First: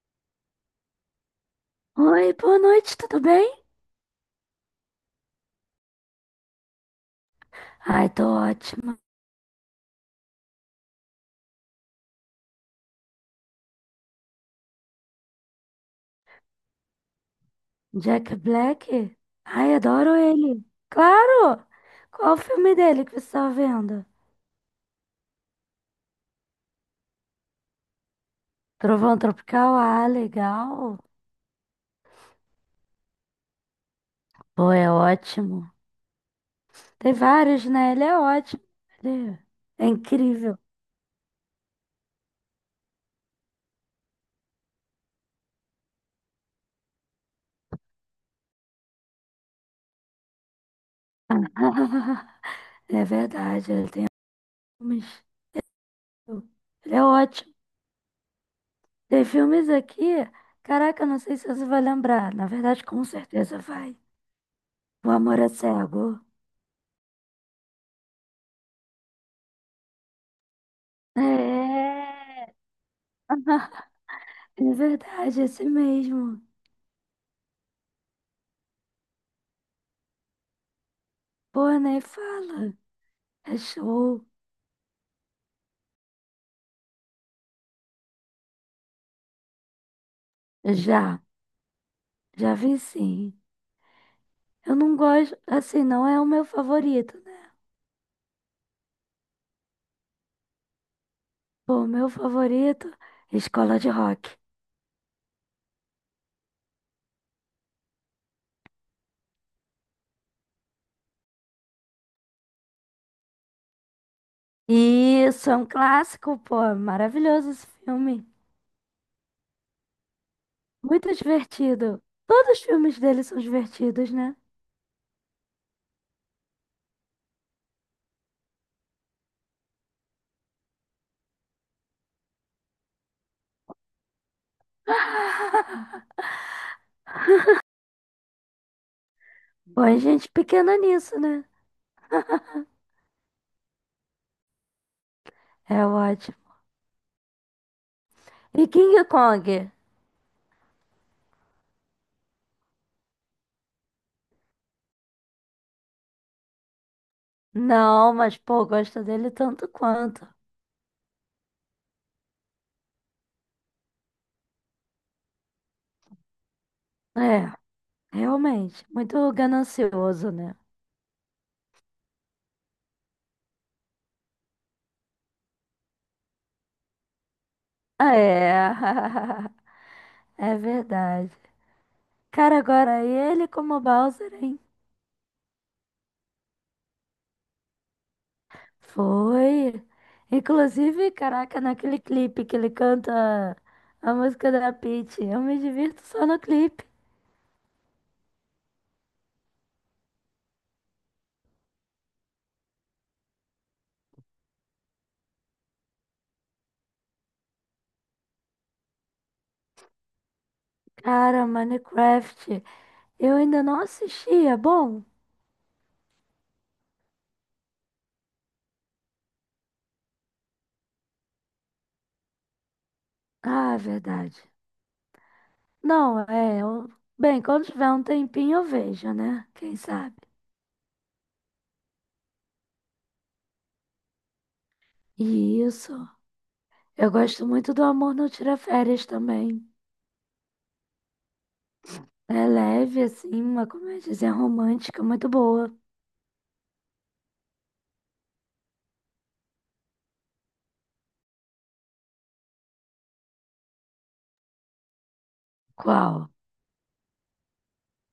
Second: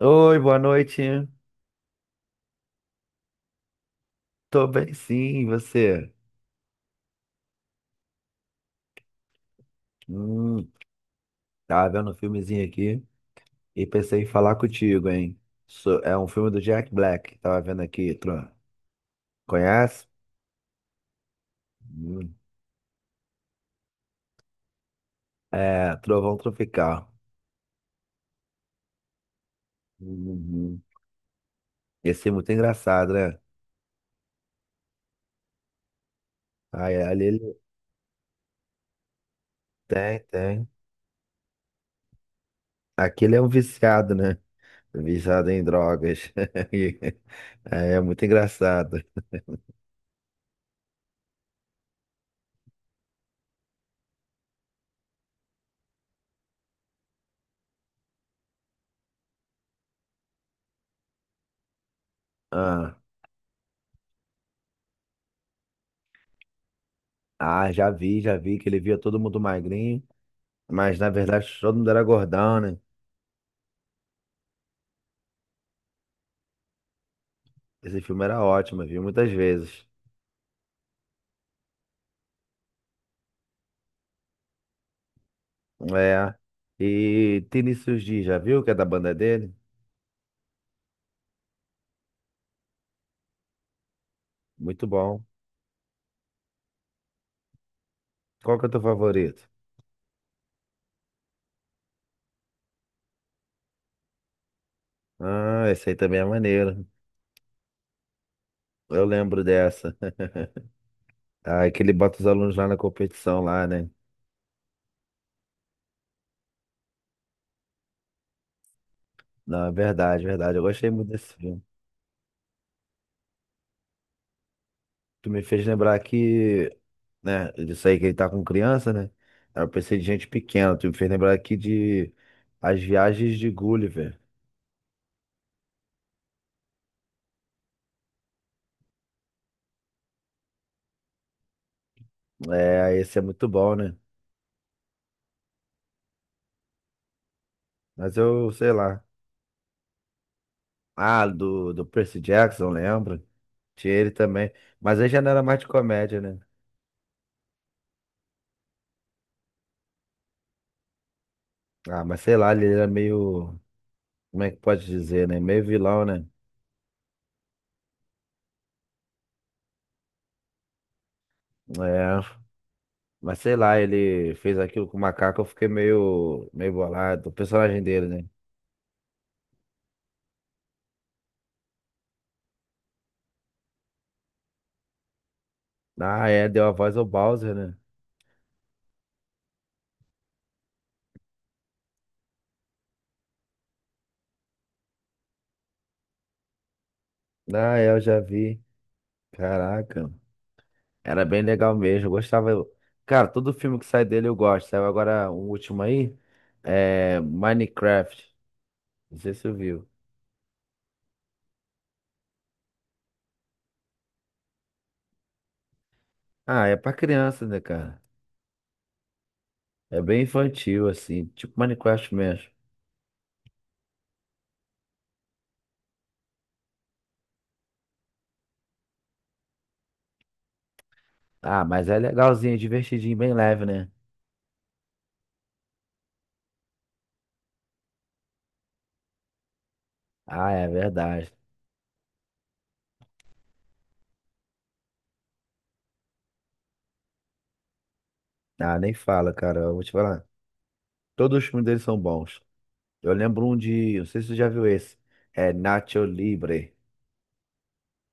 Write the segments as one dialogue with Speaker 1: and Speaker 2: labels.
Speaker 1: Oi, boa noite.
Speaker 2: Oi, boa noite, tudo bem?
Speaker 1: Tô bem, sim, e você?
Speaker 2: Ai, tô ótima.
Speaker 1: Hum, tava vendo um filmezinho aqui e pensei em falar contigo, hein? É um filme do Jack Black, tava vendo aqui,
Speaker 2: Jack
Speaker 1: Tron.
Speaker 2: Black? Ai,
Speaker 1: Conhece?
Speaker 2: adoro ele. Claro!
Speaker 1: Hum.
Speaker 2: Qual o filme dele que você tá vendo?
Speaker 1: É, Trovão Tropical.
Speaker 2: Trovão Tropical? Ah,
Speaker 1: Uhum.
Speaker 2: legal.
Speaker 1: Esse filme é muito engraçado, né?
Speaker 2: Pô, é ótimo.
Speaker 1: Ai,
Speaker 2: Tem
Speaker 1: ali ele
Speaker 2: vários, né? Ele é ótimo. Ele é
Speaker 1: tem,
Speaker 2: incrível.
Speaker 1: tem. Aqui ele é um viciado, né? Viciado em drogas. E- é, é muito engraçado.
Speaker 2: É verdade, ele tem filmes. Ele é ótimo. Tem filmes aqui. Caraca, não sei se você vai lembrar. Na verdade,
Speaker 1: Ah,
Speaker 2: com certeza vai. O Amor é Cego.
Speaker 1: ah, já vi que ele via todo mundo magrinho. Mas na verdade todo mundo era
Speaker 2: É,
Speaker 1: gordão, né?
Speaker 2: é verdade, esse mesmo.
Speaker 1: Esse filme era ótimo, eu vi muitas vezes.
Speaker 2: Pô, nem fala. É show.
Speaker 1: É. E Vinícius Dias, já viu que é da banda dele?
Speaker 2: Já, já vi sim. Eu
Speaker 1: Muito
Speaker 2: não
Speaker 1: bom.
Speaker 2: gosto, assim, não é o meu favorito, né?
Speaker 1: Qual que é o teu favorito?
Speaker 2: Pô, o meu favorito é Escola de Rock.
Speaker 1: Ah, esse aí também é maneiro. Eu lembro dessa. Ah, que ele bota os alunos lá na competição lá, né?
Speaker 2: Isso, é um clássico, pô. Maravilhoso esse filme.
Speaker 1: Não, é verdade, verdade. Eu gostei muito
Speaker 2: Muito
Speaker 1: desse filme.
Speaker 2: divertido. Todos os filmes dele são divertidos, né?
Speaker 1: Tu me fez lembrar que, né, disso aí que ele tá com criança, né? Aí eu pensei de gente pequena. Tu me fez lembrar aqui de As Viagens de Gulliver.
Speaker 2: Pô, a gente pequena nisso, né?
Speaker 1: É, esse é muito bom, né?
Speaker 2: É ótimo.
Speaker 1: Mas eu
Speaker 2: E
Speaker 1: sei
Speaker 2: King
Speaker 1: lá.
Speaker 2: Kong?
Speaker 1: Ah, do Percy Jackson, lembra? Tinha ele também. Mas ele já não era mais de comédia, né?
Speaker 2: Não, mas pô, gosto dele tanto quanto.
Speaker 1: Ah, mas sei lá, ele era meio. Como é que pode dizer, né? Meio vilão, né?
Speaker 2: É, realmente, muito ganancioso, né?
Speaker 1: É. Mas sei lá, ele fez aquilo com o macaco, eu fiquei meio, meio bolado. O personagem dele, né?
Speaker 2: É, é verdade. Cara, agora ele como Bowser, hein?
Speaker 1: Ah, é, deu a voz ao Bowser, né?
Speaker 2: Foi. Inclusive, caraca, naquele clipe que ele canta a música da Peach, eu me divirto só no clipe.
Speaker 1: Ah, é, eu já vi. Caraca. Era bem legal mesmo, eu gostava. Cara, todo filme que sai dele eu gosto. Saiu agora um último aí, é Minecraft. Não sei se eu viu.
Speaker 2: Cara, Minecraft, eu ainda não assisti, é bom?
Speaker 1: Ah, é pra criança, né, cara? É bem infantil, assim, tipo Minecraft mesmo.
Speaker 2: Ah, é verdade. Não, é. Eu... Bem, quando tiver um tempinho eu vejo, né? Quem sabe?
Speaker 1: Ah, mas é legalzinho, é divertidinho, bem leve, né?
Speaker 2: E isso. Eu gosto muito do Amor Não Tira Férias também.
Speaker 1: Ah, é verdade.
Speaker 2: É leve, assim, uma comédia romântica muito boa.
Speaker 1: Ah, nem fala, cara. Eu vou te falar. Todos os filmes deles são bons. Eu lembro um de. Não sei se você já viu esse. É Nacho
Speaker 2: Qual?
Speaker 1: Libre.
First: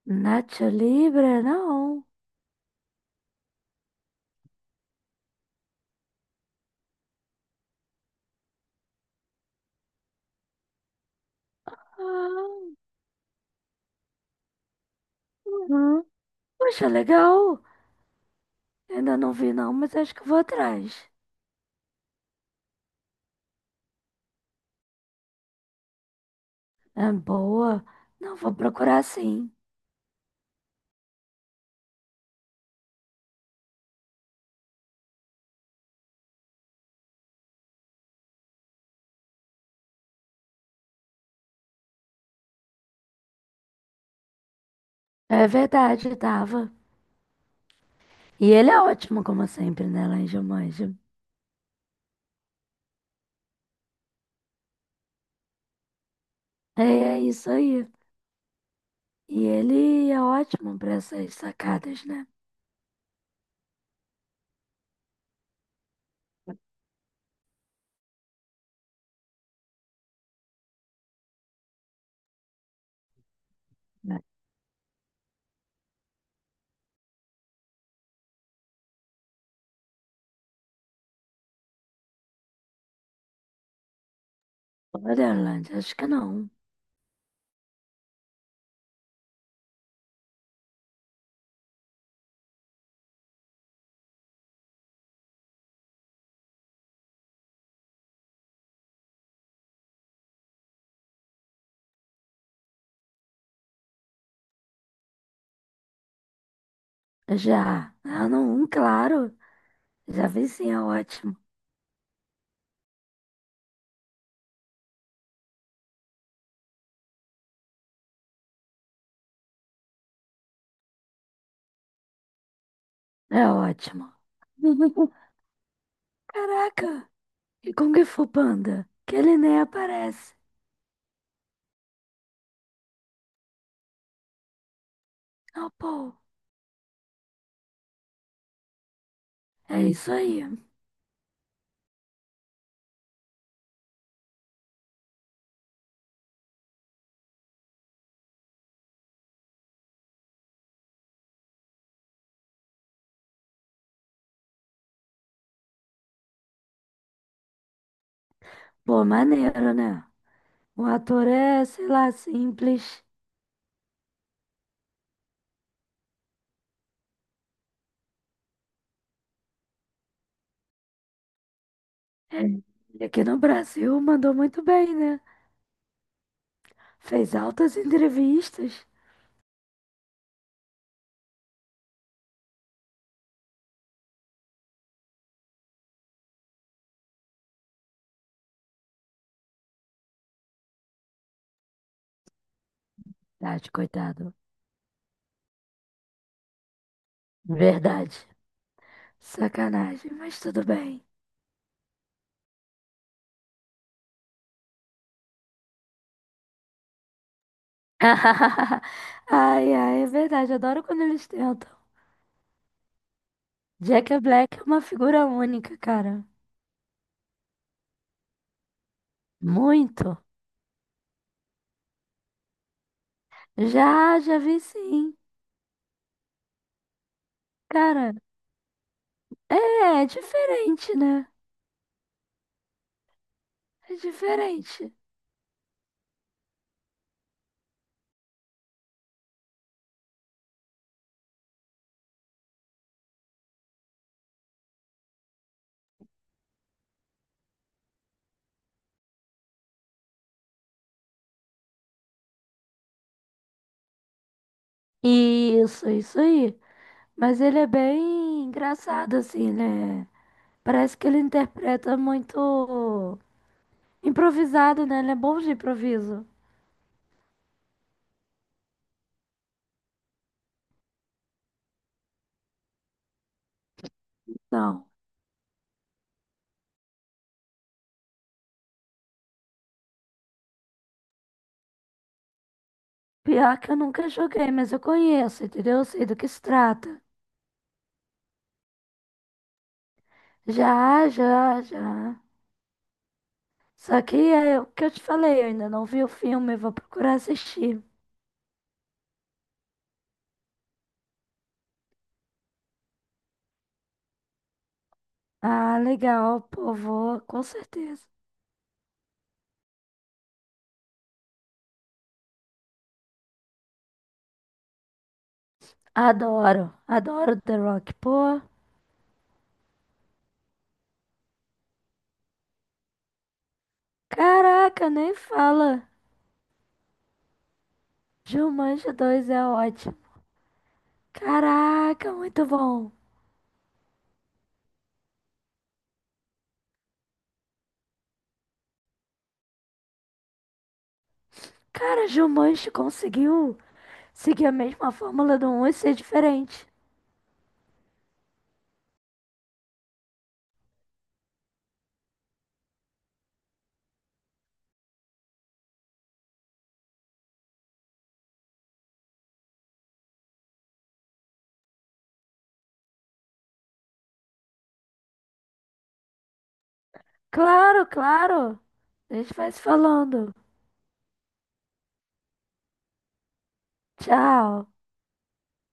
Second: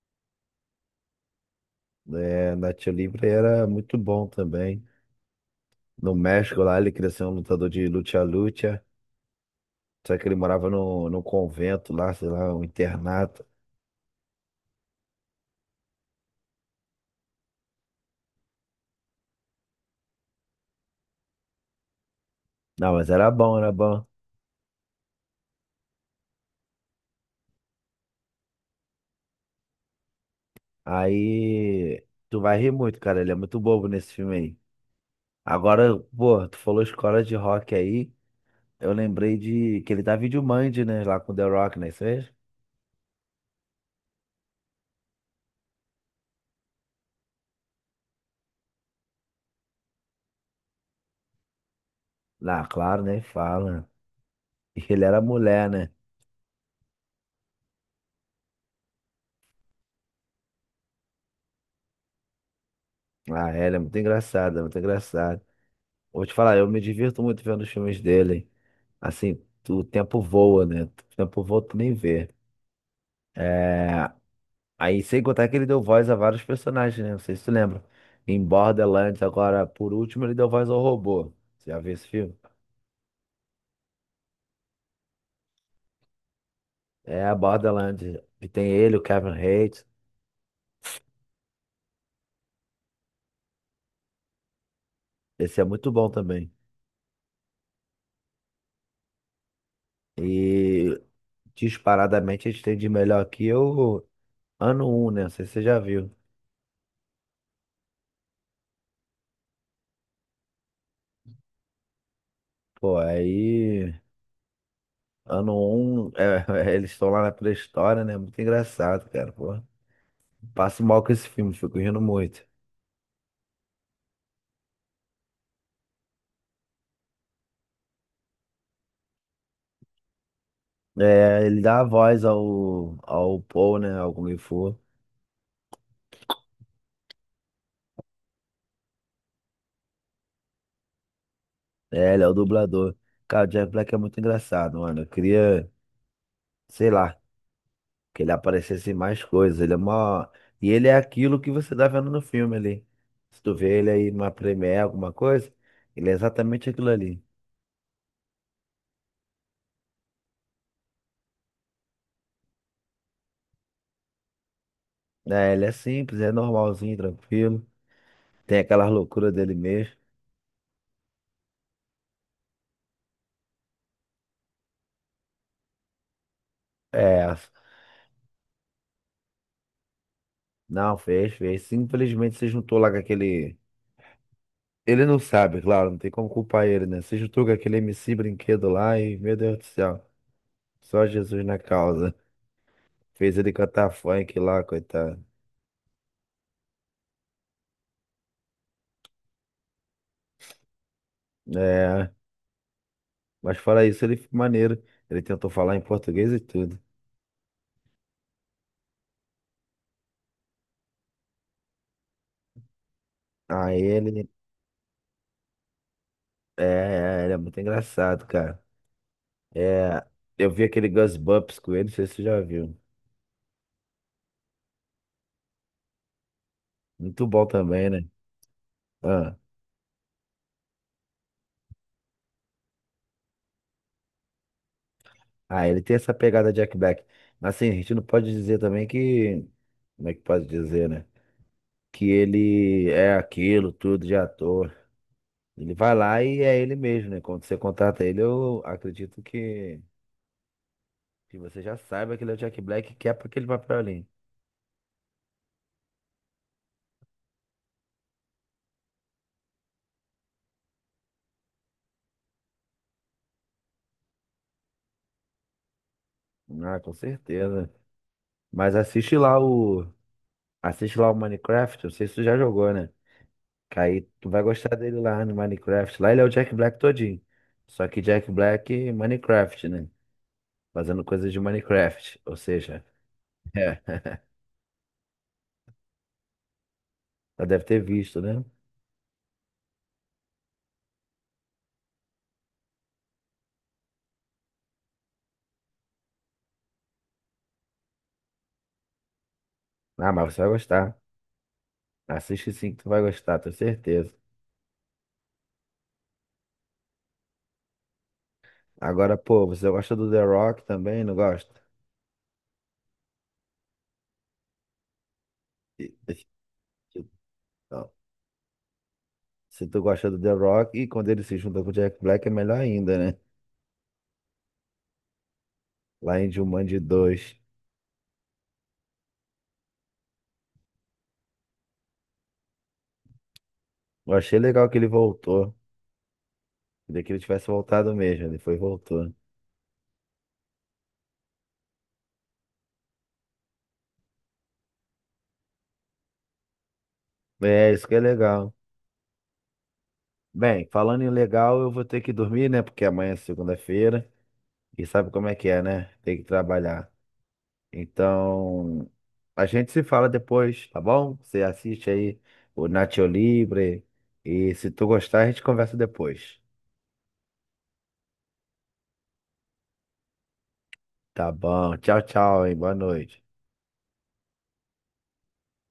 Speaker 2: Nacho Libre? Não.
Speaker 1: É, Nacho Libre era muito bom também. No México lá, ele queria ser um lutador de luta-luta. Só que ele morava no convento lá, sei lá, um
Speaker 2: Ah,
Speaker 1: internato.
Speaker 2: uhum. Poxa, legal. Ainda não vi, não, mas acho que vou atrás.
Speaker 1: Não, mas era bom, era bom.
Speaker 2: É boa. Não, vou procurar sim.
Speaker 1: Aí tu vai rir muito, cara. Ele é muito bobo nesse filme aí. Agora, pô, tu falou escola de rock aí. Eu lembrei de que ele tá Videomand, né? Lá com o The Rock, né? Isso mesmo?
Speaker 2: É verdade, tava. E ele é ótimo, como sempre, né, Lange Manja?
Speaker 1: Lá, claro, nem fala. E ele era mulher, né?
Speaker 2: É, é isso aí. E ele é ótimo para essas sacadas, né?
Speaker 1: Ah, é, ele é muito engraçado, é muito engraçado. Vou te falar, eu me divirto muito vendo os filmes dele. Assim, o tempo voa, né? O tempo voa, tu nem vê. É...
Speaker 2: Né?
Speaker 1: Aí, sem contar que ele deu voz a vários personagens, né? Não sei se tu lembra. Em Borderlands, agora, por último, ele deu voz ao robô. Você já viu esse filme?
Speaker 2: Borderland, acho que não.
Speaker 1: É, Borderlands. E tem ele, o Kevin Hart. Esse é muito bom também. E, disparadamente, a gente tem de melhor aqui o Ano um, né? Não sei se você já viu.
Speaker 2: Já. Ah, não, um, claro. Já vi sim, é ótimo.
Speaker 1: Pô, aí... Ano um é, eles estão lá na pré-história, né? Muito engraçado, cara, pô. Passo mal com esse filme, fico rindo muito.
Speaker 2: É ótimo. Caraca! E Kung Fu Panda? Que ele nem aparece.
Speaker 1: É, ele dá a voz ao, ao Paul, né? Ao Kung Fu.
Speaker 2: Ah, pô. É isso aí.
Speaker 1: É, ele é o dublador. Cara, o Jack Black é muito engraçado, mano. Eu queria, sei lá, que ele aparecesse em mais coisas. Ele é mó. E ele é aquilo que você tá vendo no filme ali. Se tu vê ele aí numa premiere, alguma coisa, ele é exatamente aquilo ali.
Speaker 2: Pô, maneiro, né? O ator é, sei lá, simples.
Speaker 1: É, ele é simples, é normalzinho, tranquilo. Tem aquela loucura dele mesmo.
Speaker 2: É. E aqui no Brasil mandou muito bem, né? Fez
Speaker 1: É,
Speaker 2: altas entrevistas.
Speaker 1: não, fez, fez. Simplesmente se juntou lá com aquele. Ele não sabe, claro, não tem como culpar ele, né? Se juntou com aquele MC brinquedo lá e, meu Deus do céu, só Jesus na causa. Fez ele
Speaker 2: Verdade,
Speaker 1: cantar
Speaker 2: coitado.
Speaker 1: funk lá, coitado.
Speaker 2: Verdade. Sacanagem, mas tudo bem.
Speaker 1: É, mas fora isso, ele foi maneiro. Ele tentou falar em português e tudo.
Speaker 2: Ai, ai, é verdade. Adoro quando eles tentam.
Speaker 1: Aí
Speaker 2: Jack
Speaker 1: ele,
Speaker 2: Black é uma figura única, cara.
Speaker 1: ele é muito engraçado, cara. É,
Speaker 2: Muito.
Speaker 1: eu vi aquele Gus Bumps com ele, não sei se você já viu.
Speaker 2: Já, já vi sim.
Speaker 1: Muito bom também, né?
Speaker 2: Cara,
Speaker 1: Ah,
Speaker 2: é, é diferente, né? É diferente.
Speaker 1: ele tem essa pegada Jack Black. Mas assim, a gente não pode dizer também que, como é que pode dizer, né? Que ele é aquilo tudo de ator. Ele vai lá e é ele mesmo, né? Quando você contrata ele, eu acredito que, você já saiba que ele é o Jack Black, que é para aquele papel ali.
Speaker 2: Isso aí. Mas ele é bem engraçado, assim, né? Parece que ele interpreta muito improvisado, né? Ele é bom de improviso.
Speaker 1: Ah, com certeza. Mas assiste lá o. Assiste lá o Minecraft, eu sei se tu já jogou, né? Que aí tu vai gostar
Speaker 2: Não.
Speaker 1: dele lá no Minecraft. Lá ele é o Jack Black todinho. Só que Jack Black Minecraft, né? Fazendo coisas de Minecraft. Ou seja,
Speaker 2: Pior que eu nunca
Speaker 1: é.
Speaker 2: joguei, mas eu conheço, entendeu? Eu sei do que se trata.
Speaker 1: Já deve ter visto, né?
Speaker 2: Já, já, já. Só que é o que eu te falei, eu ainda não vi o filme, vou procurar assistir.
Speaker 1: Ah, mas você vai gostar. Assiste sim que tu vai gostar, tenho certeza.
Speaker 2: Ah, legal, pô, vou, com certeza.
Speaker 1: Agora, pô, você gosta do The Rock também, não gosta? E-
Speaker 2: Adoro, adoro The
Speaker 1: então,
Speaker 2: Rock, pô.
Speaker 1: se tu gosta do The Rock, e quando ele se junta com o Jack Black é melhor ainda, né?
Speaker 2: Caraca, nem fala.
Speaker 1: Lá em Jumanji 2.
Speaker 2: Jumanji dois é ótimo. Caraca, muito bom.
Speaker 1: Eu achei legal que ele voltou. Queria que ele tivesse voltado mesmo, ele foi e voltou.
Speaker 2: Cara, Jumanji conseguiu seguir a mesma fórmula do um e ser diferente.
Speaker 1: É, isso que é legal. Bem, falando em legal, eu vou ter que dormir, né? Porque amanhã é segunda-feira. E sabe como é que é, né? Tem que trabalhar. Então, a gente se fala depois, tá bom? Você assiste aí o Nacho Libre e se tu gostar, a gente conversa depois.
Speaker 2: Claro, claro. A gente vai se falando.
Speaker 1: Tá bom. Tchau, tchau, hein? Boa noite.
Speaker 2: Tchau.